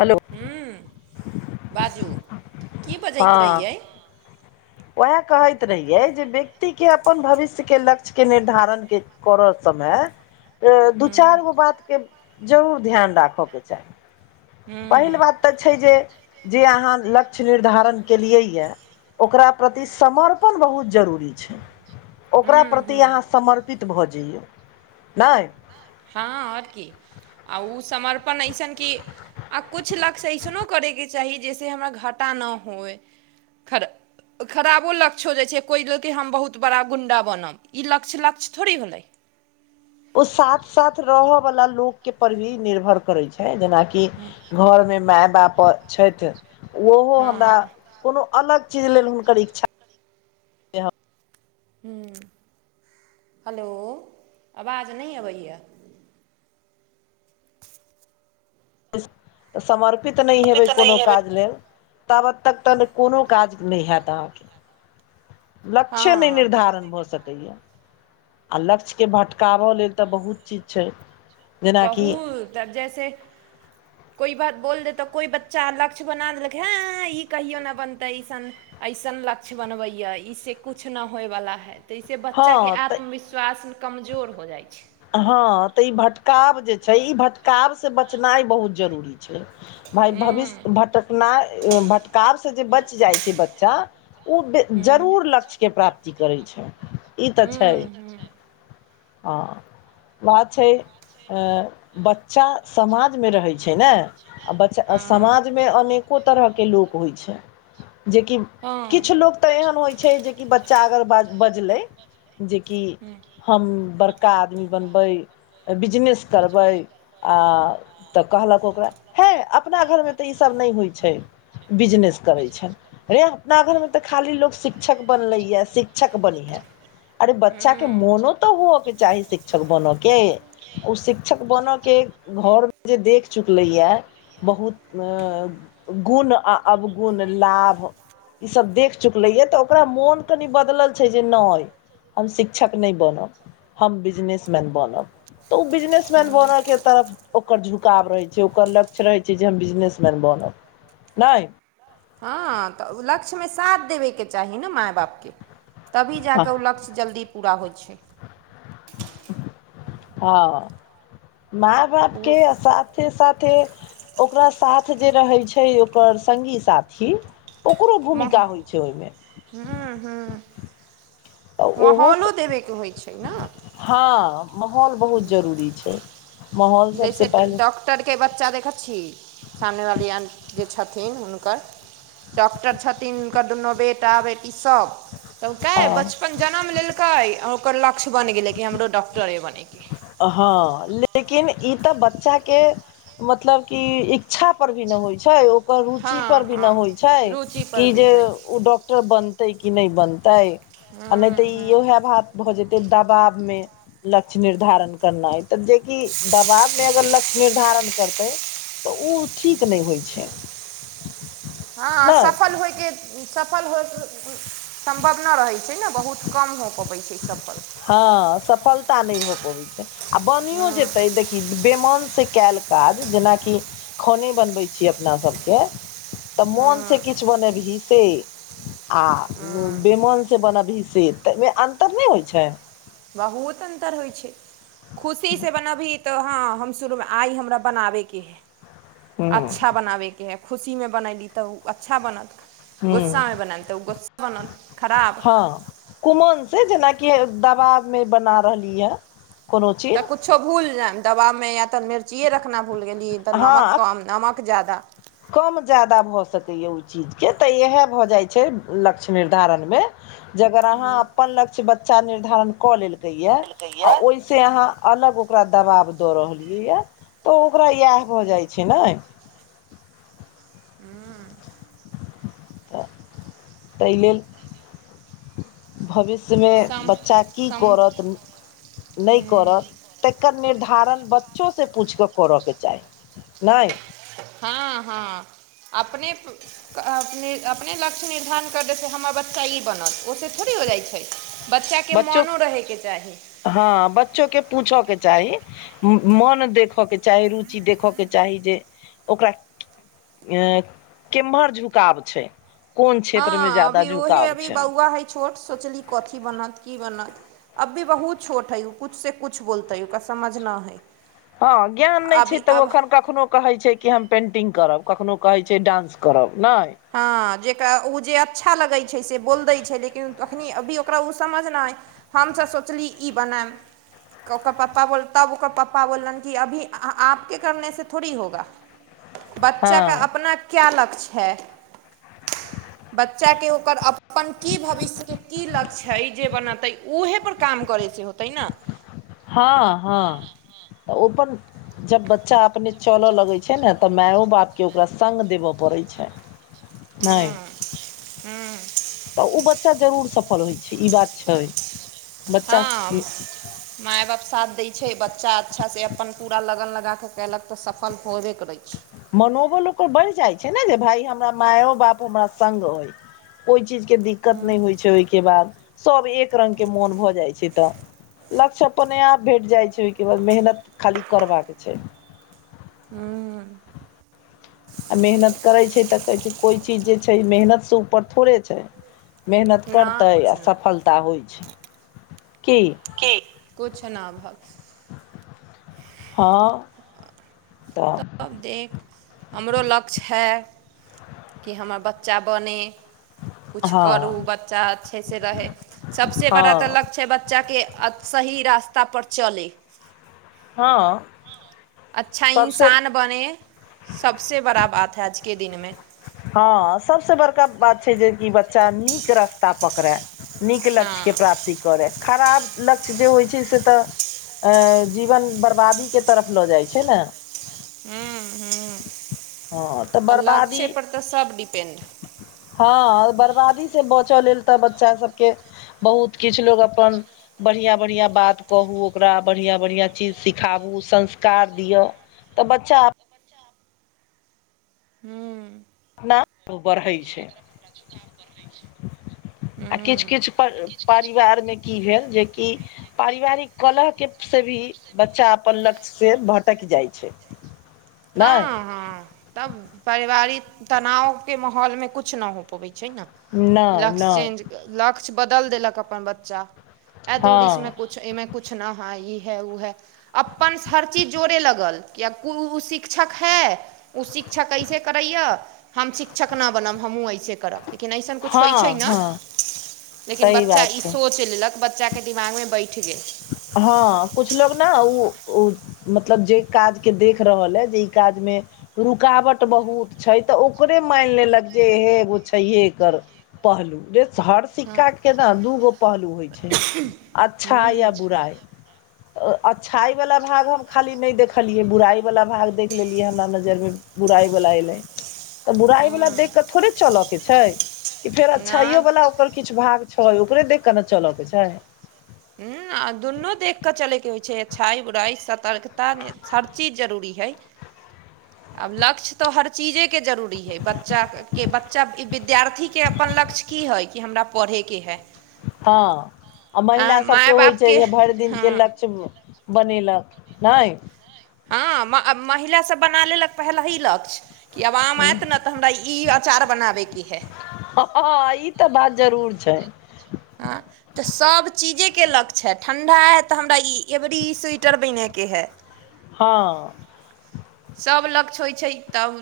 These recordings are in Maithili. हेलो हूँ बाजू की बजैत हाँ रहियै उएह कहैत रहियै जे व्यक्तिके अपन भविष्यक लक्ष्यक निर्धारण क करऽ समय तऽ हूँ दू-चारि गो बातके जरूर ध्यान राखबाक चाही। पहिल हूँ बात तऽ छै। जे जे अहाँ लक्ष्य निर्धारण केलियैए ओकरा प्रति समर्पण बहुत जरूरी छै ओकरा हूँ प्रति हूँ अहाँ समर्पण भऽ जाइय नहि हँ आओर की आ ओ समर्पण अइसन कि आ किछु लक्ष्य अइसनो करबाक चाही, जाहिसँ हमरा घाटा नहि होय खर। खराबो लक्ष्य भऽ जाइ छै कोनो लेल, कि हम बहुत पैघ गुण्डा बनब। ई लक्ष्य थोड़े भेलै। ओ साथ साथ रहय वाला लोक के पर भी निर्भर करै छै जेनाकि कि घरमे माय बाप छथि ओहो हमरा हँ कोनो अलग चीज लेल हुनकर इच्छा तऽ हू हेलो आवाज नहि अबैय समर्पित नहि हेबै कोनो काज लेल तब तक त कोनो काज ने होयत अहाँके लक्ष्ये ने हँ निर्धारण भ सकैय आ लक्ष्यके भटकाबय लेल तऽ बहुत चीज छै। जेनाकि बहुत तब जैसे कोइ बात बोल देतऽ कोइ बच्चा लक्ष्य बना देलक हँ ई कहियो नहि बनतै अइसन अइसन लक्ष्य बनबैए ई से किछु नहि होयवला हइ ताहिसँ हँ बच्चा के तऽ आत्मविश्वास कमजोर हो जाइ छै हँ त ई भटकाव जे छै ई भटकावसँ बचनाइ बहुत जरूरी छै भाय हूँ भविष्य भटकना भटकाव से जे बचि जाइ छै बच्चा ओ बे हूँ जरूर लक्ष्यके प्राप्ति करैत छै ई त हूँ छै हूँ आ बात छै बच्चा समाज में रहै छै ने आ बचा हँ समाज में अनेको तरहके लोक होइत छै जेकि हँ किछु लोक तऽ एहन होइत छै जेकि बच्चा अगर बजलै जेकि हूँ हम बड़का आदमी बनबै बिजनेस करबै आ त कहलक ओकरा हे अपना घरमे त इसभ ने होइ छै बिजनेस करै छै अहाँ अपना घरमे तऽ खाली लोकसभ शिक्षक बनल अछि, शिक्षक बनल अछि। अरे बच्चा के बनैए मोनो त हवय के चाही शिक्षक बन के ओ शिक्षक बनय के घरमे जे देख चुकलैए बहुत गुण आ अवगुण, लाभ। ई सब देख चुकले ये त ओकरा मोन कनि बदलल छै जे ने हम शिक्षक ने बनब हम बिजनेसमैन बनब त ओ बिजनेसमैन बने के तरफ ओकर झुकाव रहै छै ओकर लक्ष्य रहै छै जे हम बिजनेसमैन बनब ने हँ तऽ ओ लक्ष्यमे साथ देबयके चाही ने माय बापके तभी जा क हँ ओ लक्ष्य जल्दी पूरा होइ छै हँ, ओ माय-बापक अवस्था। साथे साथे ओकरा साथ जे रहै छै ओकर सङ्गी साथी ओकरो भूमिका होइ छै ओहिमे हम्म हम्म तऽ ओहो माहौल स- देबे के होछै न पूरी छै माहौल जैसे सबसँ डाॅक्ट पहिले ॉक्टरके बच्चा देखै छी सामनेवाली जे छथिन हुनकर डॉक्टर छथिन हुनकर दुनू बेटा बेटी सभ तब कहै हँ बचपन जनम लेलकै ओकर लक्ष्य बनि गेलै कि हमरो डॉक्टरे बनैके हँ लेकिन ई तऽ बच्चाके मतलब कि इच्छा पर भी नहि होइ छै ओकर रुचि परर हँ भी हँ नहि होइ छै रुचि पर कि भी जे हइ ओ डॉक्ट बनतै कि नहि बनतै आ नहि तऽ हँ ई हँ इह भात भऽ जेते दबाब में लक्ष्य निर्धारण करना ह तऽ जेकि दबाब मे अगर लक्ष्य निर्धारण करतै तऽ ओ ठीक नहि होइ छै हँ नहि सफल होइके सफल होइके सम्भव नहि रहैत छै ने बहुत कम हो पबैत छै सफल हँ सफलता नहि भ पबैत छै आ बनियो जेते देख बेमानसँ कयल काज जेनाकि खाने बनबै छी अपना सभके तऽ मोनसँ किछु बनबही से आ बेमन से बनबही से तऽ ओमे अन्तर नहि होइ छै बहुत अन्तर होइ छै खुशीसँ बनबही तऽ हँ हम शुरूमे आइ हमरा बनाबैके हइ ह्म अच्छा बनाबैके हइ खुशीमे बनली तऽ ओ अच्छा बनत ह्म गोस्सामे बनयल तऽ ओ गोस्सा बनत खराब कुमन दबाबमे बना रहली ह कोनो चीज किछु भूलि जायम दवामे या तऽ मिर्चियए रखना भूल गेली तऽ नमक हँ कम नमक जादा कम ज्यादा भऽ सकैए ओ चीजके तऽ इएह भऽ जाइत छै लक्ष्य निर्धारणमे जे अगर अहाँ अपन लक्ष्य बच्चा निर्धारण कऽ लेलकै या आ ओहि से अहाँ अलग ओकरा दबाब दऽ रहलियै य तऽ ओकरा इएह भऽ जाइ छै ने तऽ तइलेल भविष्यमे सम बच्चा की सम करत नहि करत तकर निर्धारण बच्चोसँ पूछि कऽ करयके चाही नहि हँ हँ अपने अप अपने लक्ष्य निर्धारण कर देैत हमर बच्चा ई बनत ओहिसँ थोड़े हो जाइत छै बच्चाके बच्चो मोनो रहैके चाही हँ बच्चो के पूछऽ के चाही मन देखयके चाही रुचि देखयके चाही जे ओकरा अ केमहर झुकाव छै कोन क्षेत्र मे हँ जादा अभी उहे झुकाव अभी छै बौआ हइ छोट सोचली कथी बनत की बनत अभ्भी बहुत छोट हइ ओ कुछ से कुछ बोलते है ओकरा समझ न है हँ ज्ञान नहि छै तऽ ओ एखन कखनो कहै छै कि हम पेन्टिंग करब कखननो कहैत छै डांस करब नहि हँ जकरा ओ जे अच्छा लगै छै से बोलि दै छै लेकिन तखनि अभी ओकरा ओ समझनाइ हमसभ सोचली ई बनायब ओकर पप्पा बोल तब ओकर पप्पा बोलनि कि अभी आपके करने से थोड़ी होगा [inaudible] हँ बच्चाके अपना क्या लक्ष्य है [inaudible] बच्चा के ओकर अपन की भविष्य के की लक्ष्य हइ जे बनतै उहे पर काम करै छै होतै ने हँ हँ ओ अपन जब बच्चा अपने चलय लगैत छै ने तऽ मायो बापकेँ ओकरा संग देबय पड़ैत छै हू नहि हू तऽ ओ बच्चा जरूर सफल होइ छै ई बात छै बच्चा हँ माय बाप साथ दै छै बच्चा अच्छासँ अपन पूरा लगन लगाकऽ कयलक तऽ सफल होबे करै छै मनोबल ओकर बढ़ि जाइत छै ने जे भाय हमरा मायो बाप हमरा सङ्ग होय कोहि चीजके दिक्कत नहि होइ छै ओहिके बाद सभ एक रंगके मोन भऽ जाइत छै तऽ लक्ष्य अपने आप भेट जाइ छै ओहिके बाद मेहनत खाली करबाका छै हूँ आ मेहनत करै छै तऽ कहै छै कोइ चीज जे छै मेहनतसँ ऊपर थोड़े छै मेहनत ना करतै आ कुछ ना सफलता होइत छै की किछ न भ हँ तऽ तब देख हमरो लक्ष्य है कि हमर बच्चा बनय किछु करू हँ बच्चा अच्छेसँ रहै सभसँ बड़ा तऽ हँ लक्ष छै बच्चाके सही रास्ता पर चलै हँ अच्छा सबसे इंसान बने सबसँ बड़ा बात है आजके दिनमे हँ सबस बड़का बात छै जेकि बच्चा नीक रास्ता पकड़ैय नीक लक्ष्यके हँ प्राप्ति करय खराब लक्ष्य जे होइ छै से तऽ अ जीवन बरबादीके तरफ लऽ जाइ छै ने ह ह हँ तऽ आ लक्षे बर्बादी पर तऽ सब डिपेंड हँ बर्बादीसँ बचय लेल तऽ बच्चाभके बहुत किछु लोको अपन बढ़िआँ बढ़िआँ बात कहू ओकरा बढ़िआँ बढ़िआँ चीज सिखाबू संस्कार दिअ तऽ बच्चा हू [unintelligible] बढ़ै छै आ किछु हूँ किछु पर परिवारमे की भेल जेकि पारिवारिक कलहके से भी बच्चा अपन लक्ष्यसँ भटकि जाइ छै नहि हँ हँ तब पारिवारिक तनावके माहौलमे किछु नहि हो पबैत छै ने नहि लक्स नहि चेन्ज लक्ष्य बदल देलक अपन बच्चा ए दूरीस में हँ कुछ मे कुछ न हा ई है व है अपन हर चीज जोड़े लगल कि ओ शिक्षक है ओ शिक अच्छा कैसे करैया हम शिक्षक नहि बनब हमहूँ अऐसे करब लेकिन अइसन किछु होइ छै हँ ने हँ लेकिन सही बच्चा बात ई छै सोच लेलक बच्चाके दिमागमे बैठ गेल हँ कुछ लोग न ओ-ओ मतलब जे काजके देख रहल हइ जे ई काजमे रुकावट बहुत छै तऽ ओकरे मानि लेलक जे हहे एगो छैहे कर पहलू हर हँ सिक्का के ने दूगो पहलू होइ छै अच्छा या बइ अच्छाइ वाला भाग हम खाली नहि देखलियै बुराइ वाला भाग देख लेलियै हमरा नजर मे बुराइवला अयलै तऽ हँ बुराइवला देख कऽ थोड़े चलय के छै फेर अच्छाइयो नहि वाला ओकर किछु भाग छै ओकरे देख केऽ ने चलऽ के छै हूँ दुनू देख के चले के होय छै अच्छाई बुराई सतर्कता हर चीज जरूरी है [unintelligible] आब लक्ष्य तऽ हर चीजेके जरूरी हइ बच्चाक के बच्चा विद्य विद्यार्थीके अपन लक्ष्य की हइ कि हमरा पढ़ैके हइ हँ आ महिला सभके माय होइत बापके छै भरि दिनके हँ लक्ष बनेलक नहि हँ महिलासभ बना लेलक पहिलहि लक्ष्य कि आब आम आएत ने तऽ हमरा ई अचार बनाबैके हइ ह ई तऽ बात जरूर छै आ तऽ सभ चीजेके लक्ष्य हए ठण्ढा हए तऽ हमरा ई अवरी स्वेटर बनयके हए हँ सभ लक्ष्य होइ छै तब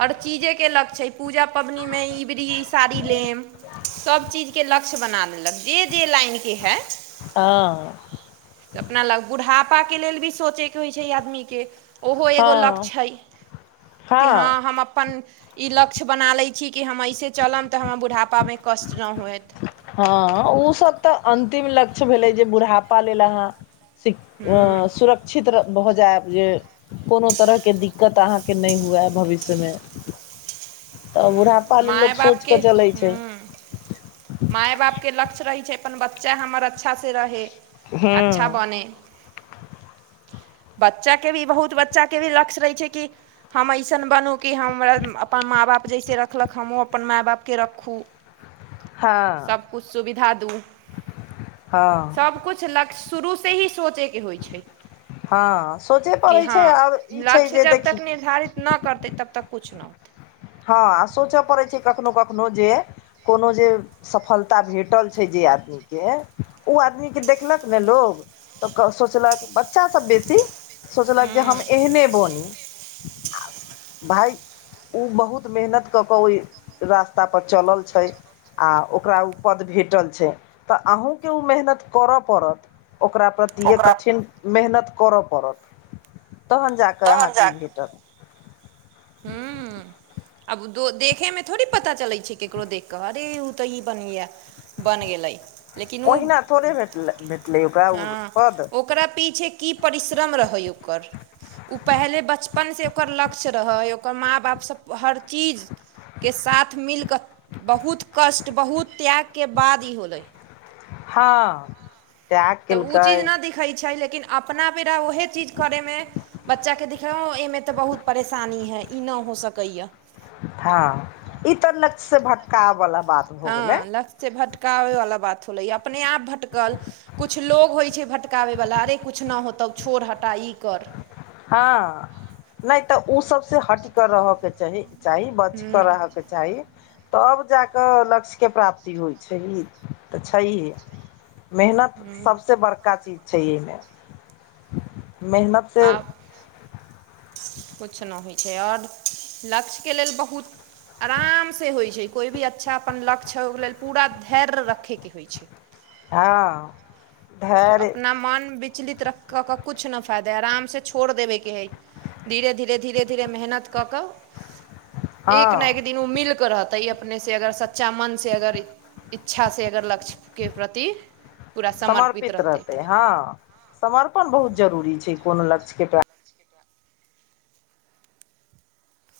हर चीजे के लक्ष्य छै पूजा पबनीमे ईबड़ी इ साड़ी लेब सभचीजके लक्ष्य बना देलक जे जे लाइनके हइ हँ अपना लग बुढ़ापा के लेल भी सोचे के होइ छै आदमी के ओहो एगो हँ लक्ष्य ह कि हँ हम अपन ई लक्ष्य बना लैत छी कि हम ऐसे चलब तऽ हमर बुढ़ापामे कष्ट नहि होत हँ ओसभ तऽ अन्तिम लक्ष्य भेलै जे बुढ़ापा लेल अहाँ सख हूँ सुरक्ष [inaudible] ्षित्र भऽ जायब जे कोनो तरहके दिक्कत अहाँके नहि हुए भविष्यमे तऽ बुढ़ापा हू लेल लोक माय सोचि बापके कऽ चलै हू छै माय बापके लक्ष्य रहै छै अपन बच्चा हमर अच्छासँ रहै हँ अच्छा बनै। [inaudible] बच्चाके भी बहुत बच्चाके भी लक्ष्य रहै छै कि हम अइसन बनू कि हमर अपन माँ-बाप जैसे रखलक हमहूँ अपन माय बापके रखू हँ सबकुछ सुविधा दू, हँ सबकुछ लक्ष्य शुरू से ही सोचैके होइ छै हँ सोचय कि पड़ै छै हँ आओर ई छै लक्ष्य जे जब देखि तक निर्धारित ना करतै तब तक कुछ ना हँ, सोचय पड़ैत छै कखनो-कखनो जे कोनो जे सफलता भेटल छै जे आदमी के ओ आदमीके देखलक ने लोग तऽ सोचलक बच्चासभ बेसी सोचलक जे हम ह्म एहने बनी, भाय ओ बहुत बहुत मेहनत कऽ कऽ ओहि रास्ता पर चलल छै आ ओकरा ओ पद भेटल छै तऽ अहूँके ओ मेहनत करय पड़त ओकरा पर ओकरा कठिन मेहनत करऽ पड़त। तहन जाकऽ अहाँकेँ ई भेटत हूॅं आब देखैमे थोड़ी पता चलैत छै ककरो देखि कऽ अरे ओ तऽ ई बन गया बन गेलै। लेकिन ओ ओहिना थोड़े भे भेटलै ओकरा ओ हँ पद ओकरा पीछे की परिश्रम रहै ओकर, ओ पहले बचपन से ओकर लक्ष्य रहै ओकर माँ-बाप सभ हर चीज के साथ मिलकऽ, बहुत कष्ट बहुत त्यागके बाद ई होलै हँ त्याग तऽ उ चीज केलकै न दिखै छै लेकिन अपना बेरा उहे चीज करे मे बच्चाके दिक्कत हँ, एहिमे तऽ बहुत परेशानी है ई न हो सकैए। हँ, ई तऽ लक्ष्य से भटकाव बला बात हैय हँ लक्ष्यसे भटकाबै वाला बात होलै, अपने आप भटकल। कछु लोग होइ छै भटकाबैवला अरे किछु ना होतौ छोड़, हटा ई कर हँ, नहि तऽ ऊ सबसे हट कऽ रहयके चाही, ह्म बचके रहयके चाही तब जा कऽ लक्ष्यके प्राप्ति होइ छै, ई तऽ छैहे मेहनत सबसे बड़का चीज छै एहिमे, मेहनत से आब कुछ ना होइ छै आओर लक्ष्यके लेल बहुत आरामसँ होइ छै कोइ भी अच्छा अपन लक्ष्य ओहिके लेल पूरा धैर्य रखैके होइ छै हँ त धैर्य अपना मन विचलित रखय क किछु नहि फायदा हइ, आरामसँ छोड़ि देबयके हइ धीरे-धीरे धीरे-धीरे मेहनत कऽकऽ हँ एक ने एक दिन मिलके रहतै अपनेसे अगर सच्चा मनसे अगर इच्छासे अगर लक्ष्य के प्रति पूरा समर्पित रहतै तऽ समर्पण बहुत जरूरी छै कोनो लक्ष्यके प्राप्ति लेल।